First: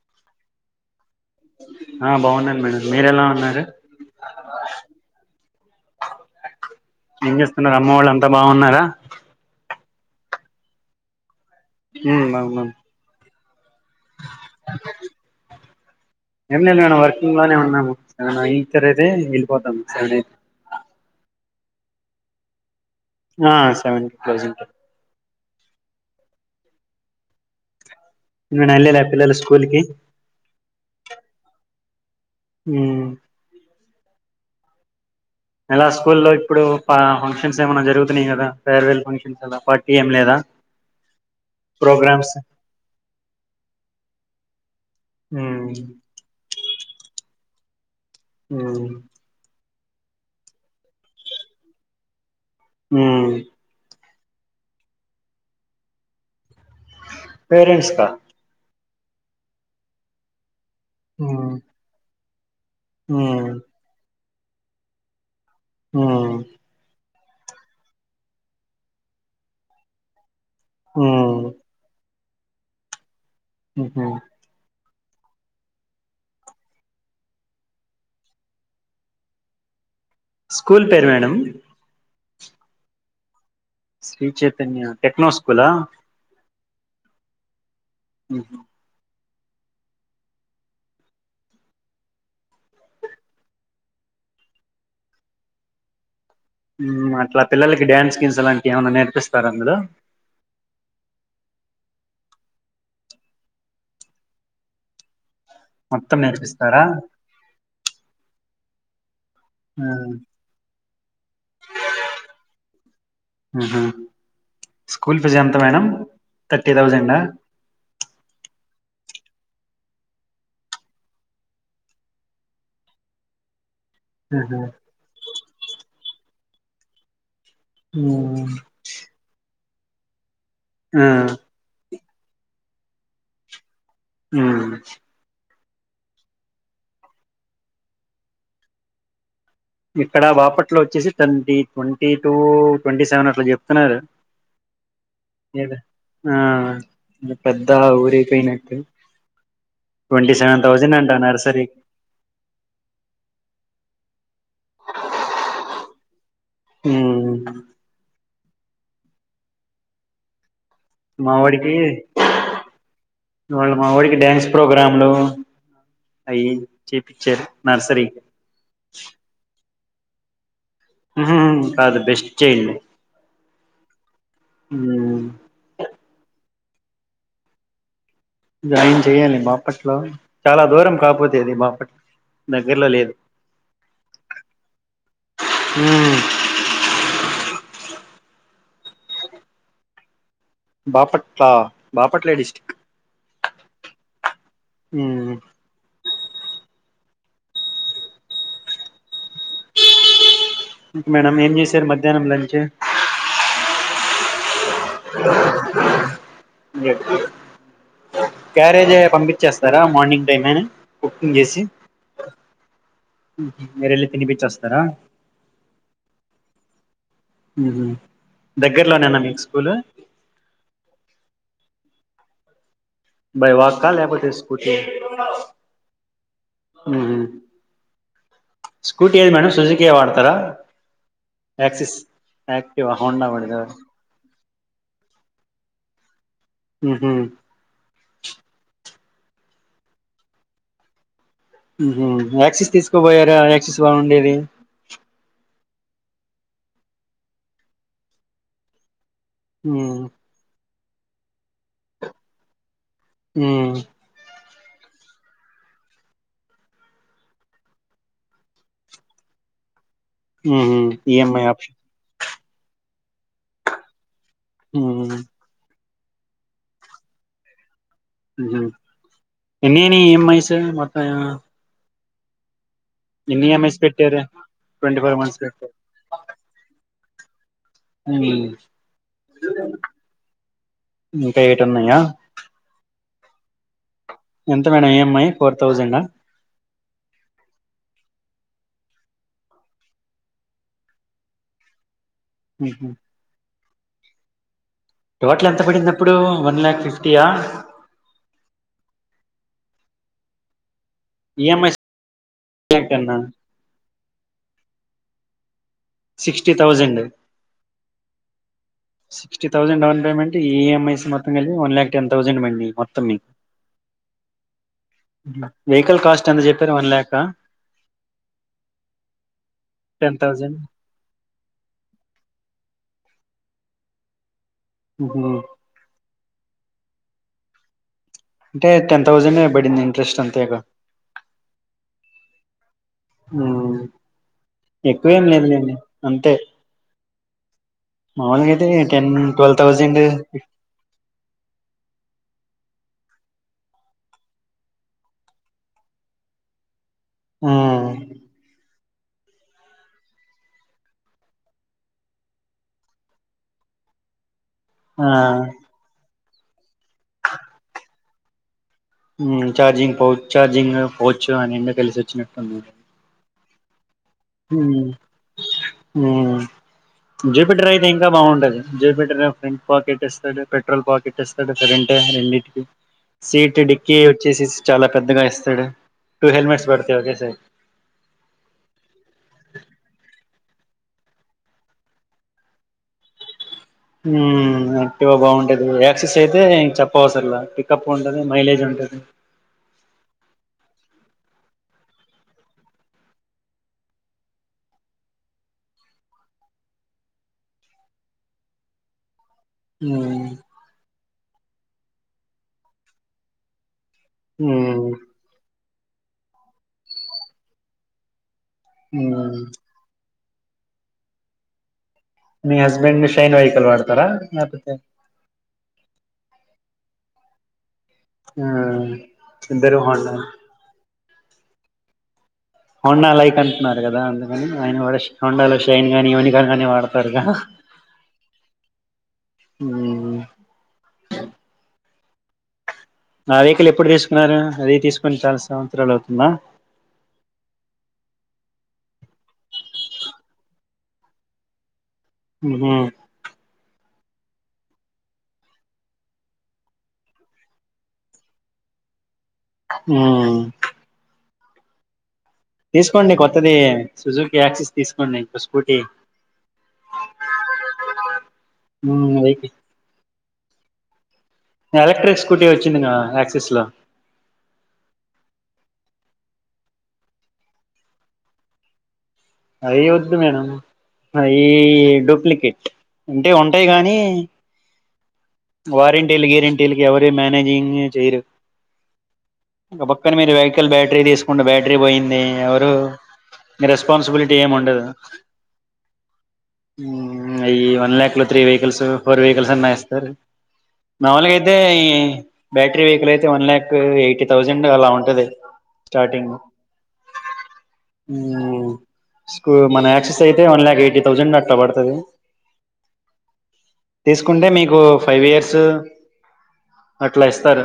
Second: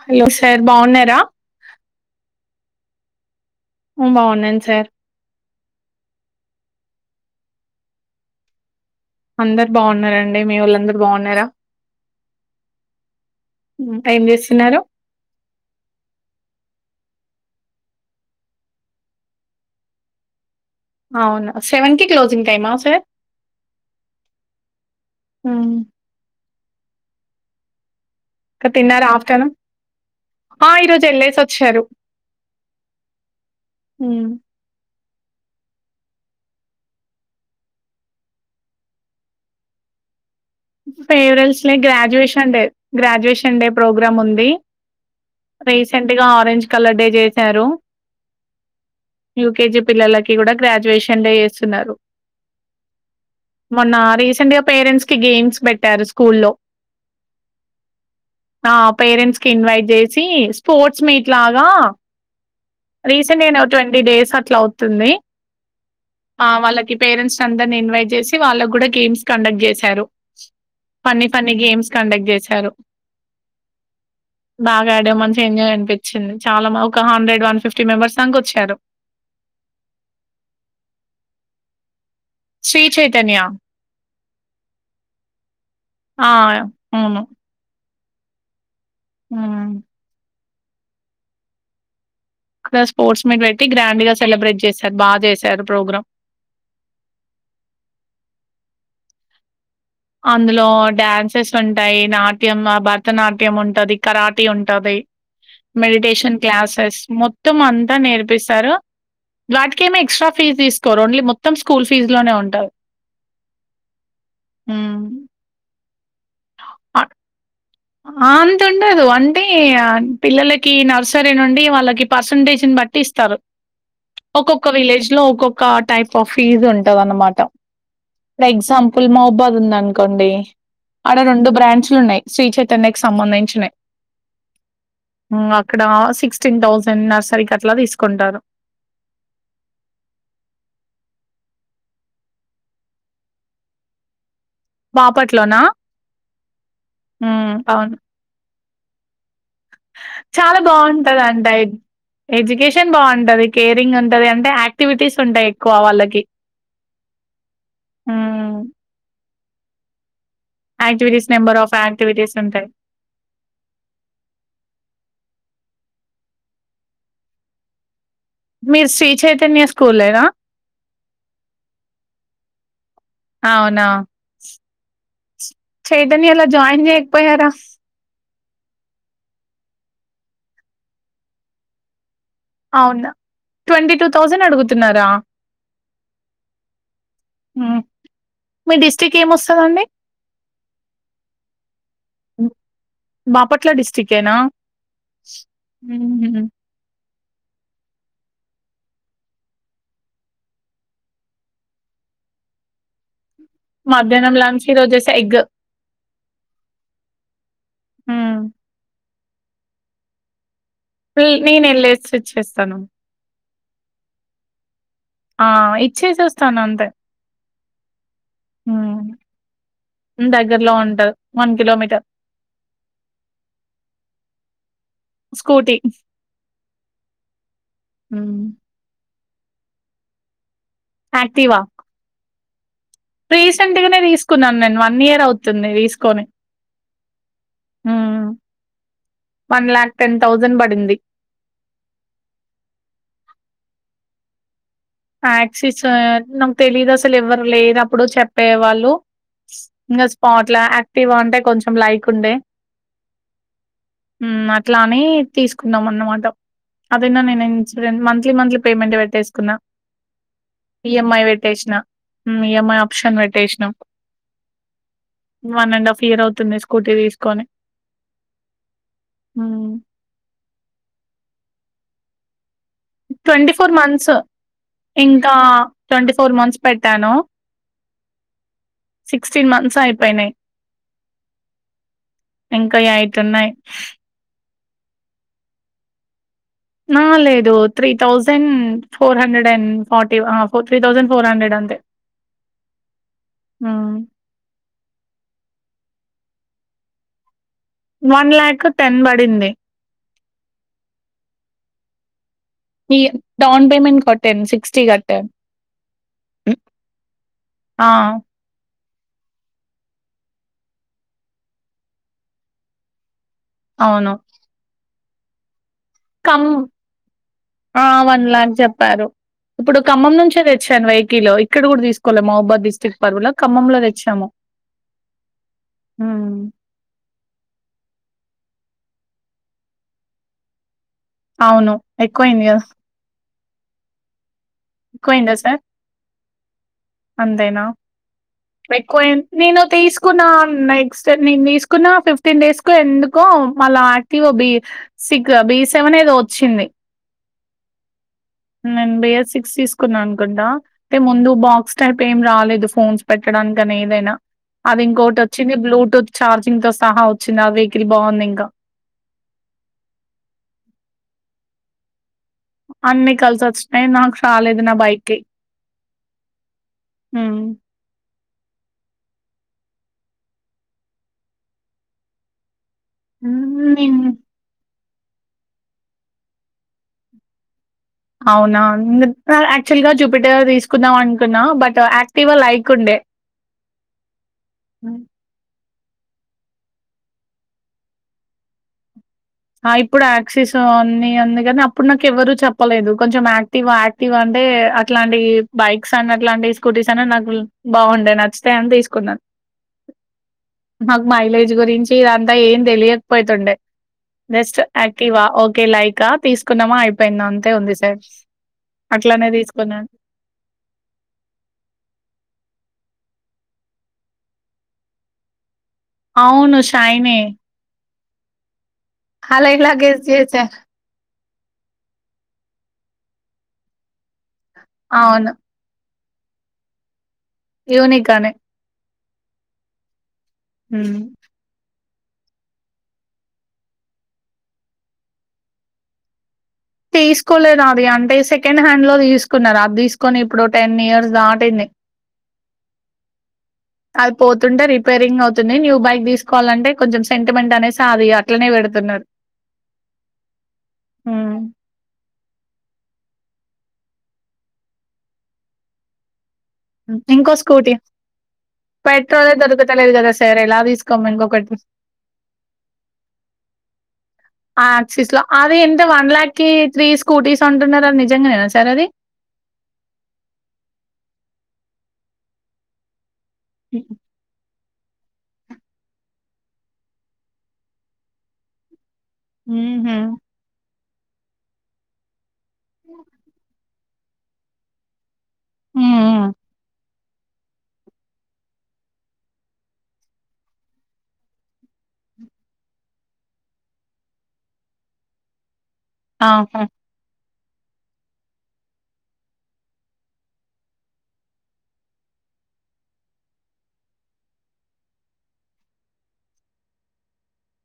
Hello sir బాగున్నారా మీరు ఎలా ఉన్నారు బాగున్నాను సార్ ఏం చేస్తున్నారు అమ్మ వాళ్ళు అంతా బాగున్నారా. అందరు బాగున్నారండి మీవొళ్ళందరు బాగున్నారా, హ్మ్ అవునండి. హ్మ్ ఏం చేస్తున్నారు, ఏం లేదు మేడం వర్కింగ్ లోనే ఉన్నాము సెవెన్ అయితలేది, అయితే వెళ్ళిపోతాము సెవెనైతే అవునా సెవెన్ కి క్లోజింగ్ టైమా సార్, ఆ సెవెన్ కి క్లోజింగ్ టైం ఉమ్, ఇంక నేను వెళ్ళలే తిన్నార. పిల్లలు ఆఫ్టర్నూన్ స్కూల్ కి ఆ ఈరోజు వెళ్ళేసి వచ్చారు. ఉమ్ ఇలా స్కూల్ లో ఇప్పుడు ఆ ఫంక్షన్స్ ఏమన్నా జరుగుతున్నాయి కదా. ఫేర్వెల్ ఫంక్షన్స్ అలా పార్టీ ఏం లేదా. ఫేర్వెల్స్ లే programmes graduation day, graduation day programme ఉంది. ఉమ్ రీసెంట్ గా ఆరెంజ్ కలర్ డే చేశారు, ఆ యూకేజీ పిల్లలకి కూడా గ్రాడ్యుయేషన్ డే చేస్తున్నారు. హ సెంట్గా పేరెంట్స్ కి గేమ్స్ పెట్టారు స్కూల్ల్లో. పేరెంట్స్ కా ఆ పేరెట్స్ కి ఇన్వైట్ చే సి స్పోర్ట్స్ మీట్ ఉమ్ లాగా రీసెంట్ ఉమ్ గానే ఓ ట్వంటీ డేస్ అ ట్లా అవుతుంది. ఉమ్ ఆ వాళ్ళకి పేరెంట్స్ అందరిని ఇన్వైట్ చేసి వాళ్ళకి కూడా గేమ్స్ కండక్ట్ చేశారు. ఫన్నీ ఉమ్ ఫన్నన్ని గేమ్స్ కండక్ట్ చే చ్చారు ఉహ వడో మంచి ఎంజాయ్ అనిపించింది. చాలా ఒక హండ్రెడ్ వన్ ఫిఫ్టీ మెంబర్స్ దాక వచ్చారు. స్కూల్ పేరు మేడం శ్రీచైతన్య శ్రీ చైతన్య టెక్నో స్కూలా ఆను ఉ ఆ ఇక్కడ స్పోర్ట్స్ మీట్ పెట్టి గ్రాండ్గా సెలబ్రేట్ చేస్తారు బాగా చేశారు ప్రోగ్రాం. అట్లా పిల్లలకి డ్యాన్స్ స్ గీన్స్ అలాంటివి ఏమన్నా నేర్పిస్తారు అందు అందులో డ్యాన్సెస్ ఉంటాయి. నాట్యం, భరతనాట్యం ఉంటంది కరాటీ ఉంటది. మొత్తం మెడిటేషన్ నేర్పిస్తారా క్లాసెస్ మొత్తం అంతా నేర్పిస్తారు. వాటిక ఏమో ఎక్స్ట్రా ఆహా ఫీజ్ తీసుకోరు ఓన్లీ మొత్తం స్కూల్ ఫీజు లోనే ఉంటుంది స్కూల్ ప జాంతమ్యా ర్ తౌసండ్ అంతండదు అంటే పిల్లలకి నర్సరీ నుండి వాళ్ళకి పర్సంటేజ్ని బట్టి ఇస్తారు ఆహా ఒక్కొక్క విలేజ్ లో ఒక్కొక్క టైప్ ఫీజు ఉంటద అన్నమాట ఆ ఫర్ ఎగ్జాంపుల్ మహబాద్ ఉందాం కోండి ఆడ రెండు బ్రాంచలు ఉన్నాయి శ్రీ చె తెకి సంబంధించిన అ అక్కడ సిక్స్టీన్ థౌసండ్ నర్సరీ క అట్లా తీసుకుంటారు ఇక్కడ బాపట్లో వచ్చేసి twenty twenty to twenty seven అట్లా చెప్తున్నారు బపట్లోనా ఏద ఆ ఇది పెద్ద అవును ఊరైపోయినట్టు ట్వంటీ చాలా సెవెన్ థౌజండ్ బాగుంటంది అంట నర్సరీ ఎడ్యుకేషన్ బాగుంటది కేరింగ్ ఉంటంది అే ంటే యాక్టివిటీస్ ఉంటాయి ఎక్కువ వాళ్ళకి హ హ్మ్. యాక్టివిటీస్ నంబర్ ఆఫ్ మావడికి యాక్టివిటీస్ ఉంటాయి. వావాళ మావిడికి డ్యాన్స్ ప్రోగ్రాంలు అయయి్య పచర్ నర్సర మీరు స్్రీ చైతన్య కలేనా కాదు బెస్ట్ చేయడి అవునా చెైదని అలా జాయిన్ చేయకపోయారా జాయిన్ చెయ్యాలి మాపట్లో చాలా దూరం కపోతే అది మా అప్పట్లో అవునా ట్వంటీ టూ తౌసండ్ అడుగుతున్నారా ఉహ్ ఉమ్ మీ డిస్టిక్ ఏం వస్తాడండి బాపట్ల బాపట్ల డిస్టిక్ బాపట్ల డిస్టికేనా ఉమ్ మేడం ఏం చేసారు మధ్యానం లంచ్ మధ్యానం లించ్ హ్మ్. క్యారేజ్ పంపి వచ్చేస్తారా మార్నింగ్ టైం ఎ పై నేనే లేచి చేస్తాను మీరెళ్ళి తినిపించొస్తారా ఆ ఇచ్చేసొస్తాను అంతె ఉహు హ్ దగ్గరలోనేనా మీకు స్కూల్ దగ్గరలో ఉంటా వన్ కిలోమీటర్ బై వాకా లేకపోతే స్కూటీ స్కూటీ హా హ్మ్. స్కూ కేది మేడం సుజుకి ఎ వాడతార ఆక్టివ ఎ ఇవ హోండవాడిదా కున్నాను నేను వన్ ఇయర్ అవుతుంది తీసుకోని ఉహు వన్ లాక్ టెన్ తౌసండ్ పడింది ఆ ఆక్సిస్ తీసుకోపోయారా ఆక్సిస్ బాగుండేది ఆక్సిస్ ఆహ్ నాకు తెలీదు అసలు ఎవరు లేరు అప్పుడు చెప్పేవాళ్ళు ఉమ్ ఇంగ స్పాట్లో ఆక్ టివ అంటే కొంచెం లైక్ ఉండే ఊ ఉమ్ అట్లాఅని తీసుకున్నాం అనమాట అదైనా నేను ఇన్సూరె మంత్లీ మంత్లీ పేమెంట్ పెట్టేసుకున్నా ఉహూ ఇఎంఐ ఆప్ష ఉమ్ ఈఎంఐ ఆప్షన్ పెట్టేసినం ఊ ఇయర్ అవుతుంది స్కూటీ తీసుకొని ఉహు హ్మ్. ఎన్నయినయ్ ఈఏంఐస్ మొత్తం ఎన్ని ట్వంటీ ఫోర్ ఈఎంఐస్ మంత్స్ పెట్టారు ట్వంటీ ఫోర్ ఇంకా మంత్స్ పెట్టారు ట్వంటీ ఫోర్ మంత్స్ పె తను ఉహు అయిపోయినాయి. ఇంకా యైట్ ఉన్నాయా టు న్నయి ఎంత మేడం ఈఎంఐ ఫోర్ థౌజండ్ ఆ హా లేదు three thousand four hundred and forty three thousand four hundred అంతే ఉహు ఆ టోటల్ ఎంత పడిందప్పుడు వన్ లాక్ ఫిఫ్టీయా వన్ ల్యాక్ టెన్ పడింది ఈఎంఐస్ ఈ టెన్ డౌన్ పేమెంట్ కట్టాను సిక్స్టీ క ట్టె సిక్స్టీ థౌసెండ్ ఆ! Sixty thousand down payment EMIs మొత్తమ్ కలిపి వన్ లాక్ టెన్ థౌసండ్ బడినయి మొత్తం మీకు అవును గిల్ల కమ్ ఆ వన్ ల్యాక్ చెప్పారు ఇప్పుడు ఖమ్మం టెన్ నుంచే థౌజండ్ తెచ్చాను వై కీళ్లు ఇక్కడ కూడా తీసుకోవలేి మహుబాద్ డిస్టిక్ట్ పరువలో ఖమ్మంలో తెచ్చాము ఆ అంటే టెన్ థౌసెండ్ ఏమో పడింది ఇంట్రెస్ట్ అంతే గా అవును ఎక్కువైందిగద ఎక్కువ ఏం ఎక్కువయిందా సార్ లేదులేండి అంతే అంతేనా మాములుగా అయితే ఎక్కువ టెన్ ట్వెల్వ్ ఎంనేను థౌజండ్ తీసుకున్న నెక్స్ట్ నేను తీసుకున్న ఫిఫ్టీన్ డేస్ కు ఎందుకో మళ్ళ active B six B seven ఏదో వచ్చింది మ్మ్ నేను బే సిక్స్ తీసుకున్నా అనుకుంటా అంటే ముందు బాక్స్ టైప్ ఏం రాలేదు ఫోన్స్ పెట్టడానికైన ఏదైనా అది ఆ ఇంకొటి వచ్చింది బ్లూటూత్ ఛార్జింగ్ తో సహా వచ్చింది ఆ వెహికిల్ బాగుంది ఇంకా మ్మ్ చార్జింగ్ పో చార్జింగ్ పౌచ్ అన్ని కలిసి వచ్చినట్ అన్ని కల్ సోచ్ స్ప్రే నాక్ మ్మ్ మ్మ్ ఉమ్. జూపిట్ర అయితే ఇంకా బాగుంట్ తరు జూపిటర్ ఫ్రంట్ పాకెట్ ఇస్తాడు పెట్రోల్ పాకెట్ ఇస్తాడు సరెంటే రెండింటికి సీట్ ఉమ్, డిక్కి నేను వచ్చేసేసి చాలా పెద్దగా ఇస్తాడు టూ హెల్మెట్స్ పెడతాయి ఓకే సారీ అవునా కా యాక్చువల్ గా జూపిటర్ తీసుకుందాం అనుకున్నా బట్ ఆక్టివా లైక్ ఉండే మ్మ్ ఆక్టివా బాగుంటా ఇప్పుడు యాక్సెస్ అయితే చెప్ప అసరలా పికప్ ఉంటది మైలేజ్ ఉంటది ఆ ఇప్పుడు ఆక్సిస్ ఉంది కానీ అప్పుడు నాకు ఎవ్వరూ చెప్పలేదు కొంచెం ఆక్టివా ఆక్టివా అంటే అట్లాంటి బైక్స్ అని అట్లాంటి స్కూటీస్ అని నాకు బాగుండే నచ్చితాయి అని తీసుకున్నాను. ఉమ్ మాక్ మైలేజ్ ది గురించి ఇదంతా ఏం తెలియకపోతుండే జస్టు ఉమ్ ఆక్టివా ఓే కె లైకా తీసుకున్నామా అయిపోయింద అంతే ఉంది సార్ అట్లానే ఉమ్ తీసుకున్నాను మీ హస్బెండ్ షైన్ వెహికల్ వాడతారా లేకపోతే అవును శైనే మ్మ్ హ అల ఎలా గేస్ చేస్ హోండా లైక్ అంటున్నారు కదా అ అని ఆయన వాడే అవును హోండా లో షైన్ కానీవనికలు కానీ వాడతారుగా యూనిగానే ఉ నా వెహికల్ ఎప్పుడు తీసుకున్నారు అది తీసుకుొని చాలా సంవత్సరాలు అవుతుంద తీసుకోలేదు అది అంటే సెకండ్ హ్యాండ్ లో తీసుకున్నారు అది తీసుకొని ఇప్పుడు టెన్ ఇయర్స్ దాటింది హ అది పోతుంటే రిపేరింగ్ అవుతుంది న్యూ బైక్ తీసుకోవాలంటే కొంచెం సెంటిమెంట్ అనేది సాధ అట్లనే పెడుతున్నారు ఆ హ్మ్. తీసుకోండి కొత్తది సుజుకి యాక్సిస్ తీసుకోండి ఇంకో స్కూటీ ఇంకో స్కూటీ ఉమ్ పెట్రోలే దొరకతలేదు కదా సర ఎలా తీసుకో మ ఎలక్ట్రక్ స్కూటీ వచ్చిందింగ ఆక్సిస్ లో ఆ యాక్సిస్ లో అది ఎంత వన్ ల్యాక్ కి త్రీ స్కూటీస్ ఉంటున్నారుార నిజంగానేేనా సార్ అది అయి వద్దు మేడం అయ డూప్లికేట్ ఉంటే ఉంటాయి హుహు. గాని వారింటిలుగి రంటికిరు మనేేజింగ్ చేయరు బక్కన హ్మ్. మ వెహికల్ బెఠ బ్యాటరీ తీసుకుంటే బ్యాటరీ పోయింది నిరస్ రెస్పాన్సిబిలిటీ ఏమి ఉండదు ఆ అయ్యి వన్ ల్యాక్ లో త్రీ వెహికల్స్ ఫోర్ వెహికల్స్ అన్నా ఇేస్తారు మామూలుగా అయితే ఈ బ్యాటరీ వెహికల్ అయితే వన్ ల్యాక్ ఎయిటీ థౌజండ్ అలా ఉంటది స్టార్టింగ్ ఆహా! కు మన యాక్సెస్ అయితే వన్ లలాక్ ఎయిటీ థౌజండ్ అట్లా పడుతుంది తీసుకుంటే మీకు ఫైవ్ ఇయర్స్ అట్లా ఇస్తారు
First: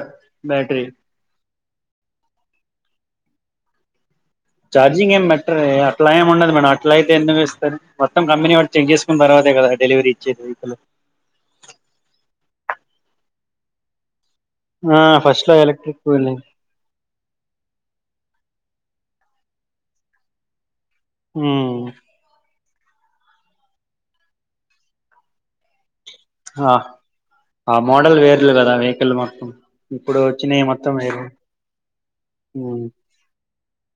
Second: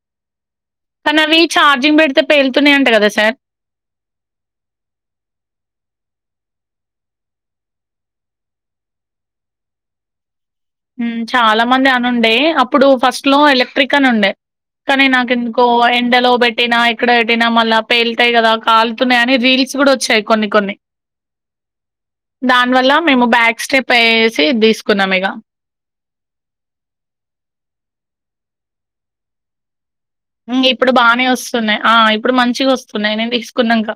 బ్యాటరీ కాని అవి ఛార్జింగ్ పెడితే పేలుతున్నాయంట కద సార్ చార్జింగ్ ఏం బెట్టరే అట్లా ఏమి ఉండదు మేడం అట్ల అయితే ఎందుకు ఇస్తారు మొత్తం కంపెనీ వాడు చెక్ చేసుకున్న తర్వాతే కదా డెలివరీ ఇచ్చేది వెహికల్ హు చాలా మంది అనుండే ఇప్పుడు ఫస్ట్ లో ఎలక్ట్రిక్ అని ఉండే ఆ కానీ నాకు ఫస్ట్ లో ఎందుకో ఎలక్ట్రిక్ ఎండలో పెట్టినా ఎక్కడ పెట్టినా మళ్ళా పేలుతాయి కదా కాలుతున్నాయి అని రీల్స్ కూడా వచ్చాయి కొన్ని కొన్ని ఊ దాని వల్ల మేము బ్యాక్ స్టెప్ వేసి ఇది తీసుకున్నాం ఇక ఆ ఆ మోడల్ వేరే లేదా వెహికల్ మొత్తం ఇప్పుడు వచ్చినయి హ్మ్. ఇప్పుడు మొత్తం వేరు బానే ఒస్తున్నాయి. ఆ! ఇప్పుడు హూ మంచిగొస్తున్నాయి నేను దీసుకున్నంక.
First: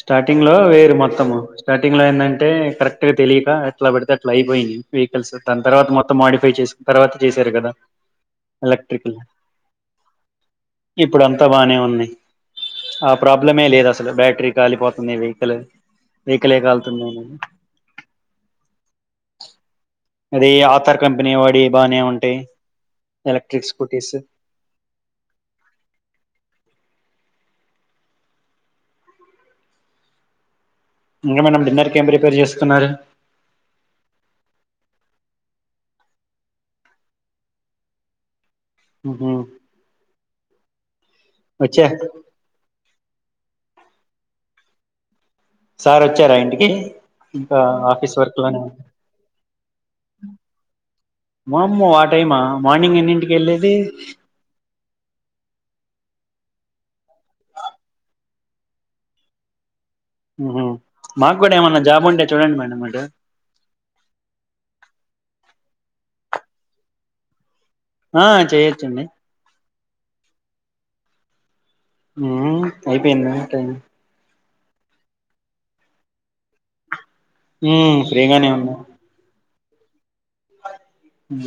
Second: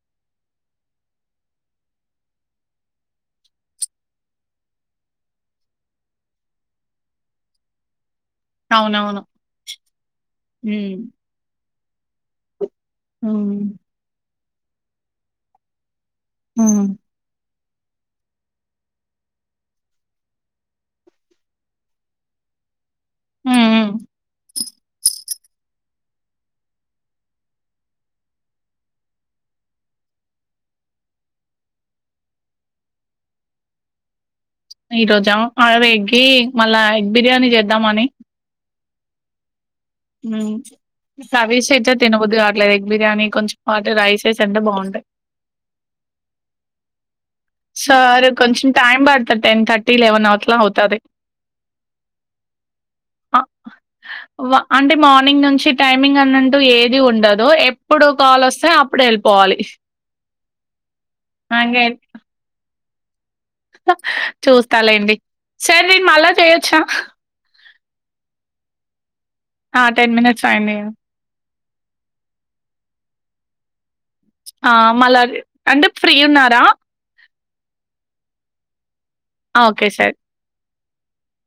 స్టార్టింగ్ లో వేరు మొత్తము స్టార్టింగ్ లో ఏంటంటే అంటే కరెక్ట్గా తెయక ఎట్లా పడితే అట్లా అయిపోయింది వెహికల్స్ దాని తర్వాత మొత్తం మాడిఫై చేసి తర్వాత చేశారు కదా ఎలక్ట్రికల్ అవునవును. హ్మ్. ఇప్పుడు అంతా బానే ఉంది రె ఆ ప్రాబ్లమే హ్మ్. లేదు అసలు బ్యాటరీ కాలిపోతున్నాయి వెహికల్ వెహికిలే హ్మ్. కాల్తుంది అని అది ఆథర్ కంపెనీ వాడివి బానే ఉంటయి హ్మ్. ఎలక్ట్రిక్ హ్మ్. స్కూటీస్ ఇంకా మేడం డిన్నర్కి ఏం ప్రిపేర్ చేస్తున్నారు ఈ రోజా ఆ ఎగ్గి మళ్ళా ఎగ్ బిర్యానీ చేద్దామని ఉహూ ఊ సవి [unintelligible] తినబుద్దిగాట్లేదు ఎగ్ బిర్యానీ కొంచెం వాటి రైసెస్ అంటే బాగుంటయి సార్ వచ్చారా ఇంటికి ఇంకా ఆఫీస్ సార్ వర్క్ లోనే కొంచెం టైం బడతది అట్లా అవుతది. వామ్మో ఆ టైమా మార్నింగ్ ఎన్నింటికి అ వెళ్ళేది వ అంటే మార్నింగ్ నుంచి టైమింగ్ అన్నన్ట్టు ఏది ఉండదు ఎప్పుడు కాల్ వస్తే అప్పుడు వెళ్ళిపోవాలి ఉహూ మాకు కూడా ఏమన్న జాబ్ ఉంటే చూడండి మేడం అటు చూస్తా లేండి సర్ నేను మళ్ళా చేయొచ్చా ఆ చేయొచ్చండి ఆ టెన్ మినిట్స్ అయింది కదా హుమ్ అయిపోయింద టెన్ ఆ మళ్ళ అం అంటే ఫ్రీ ఉన్నారా ఊ ఫ్రీగనే ఉన్నా ఆ ఓకే సర్ ఉమ్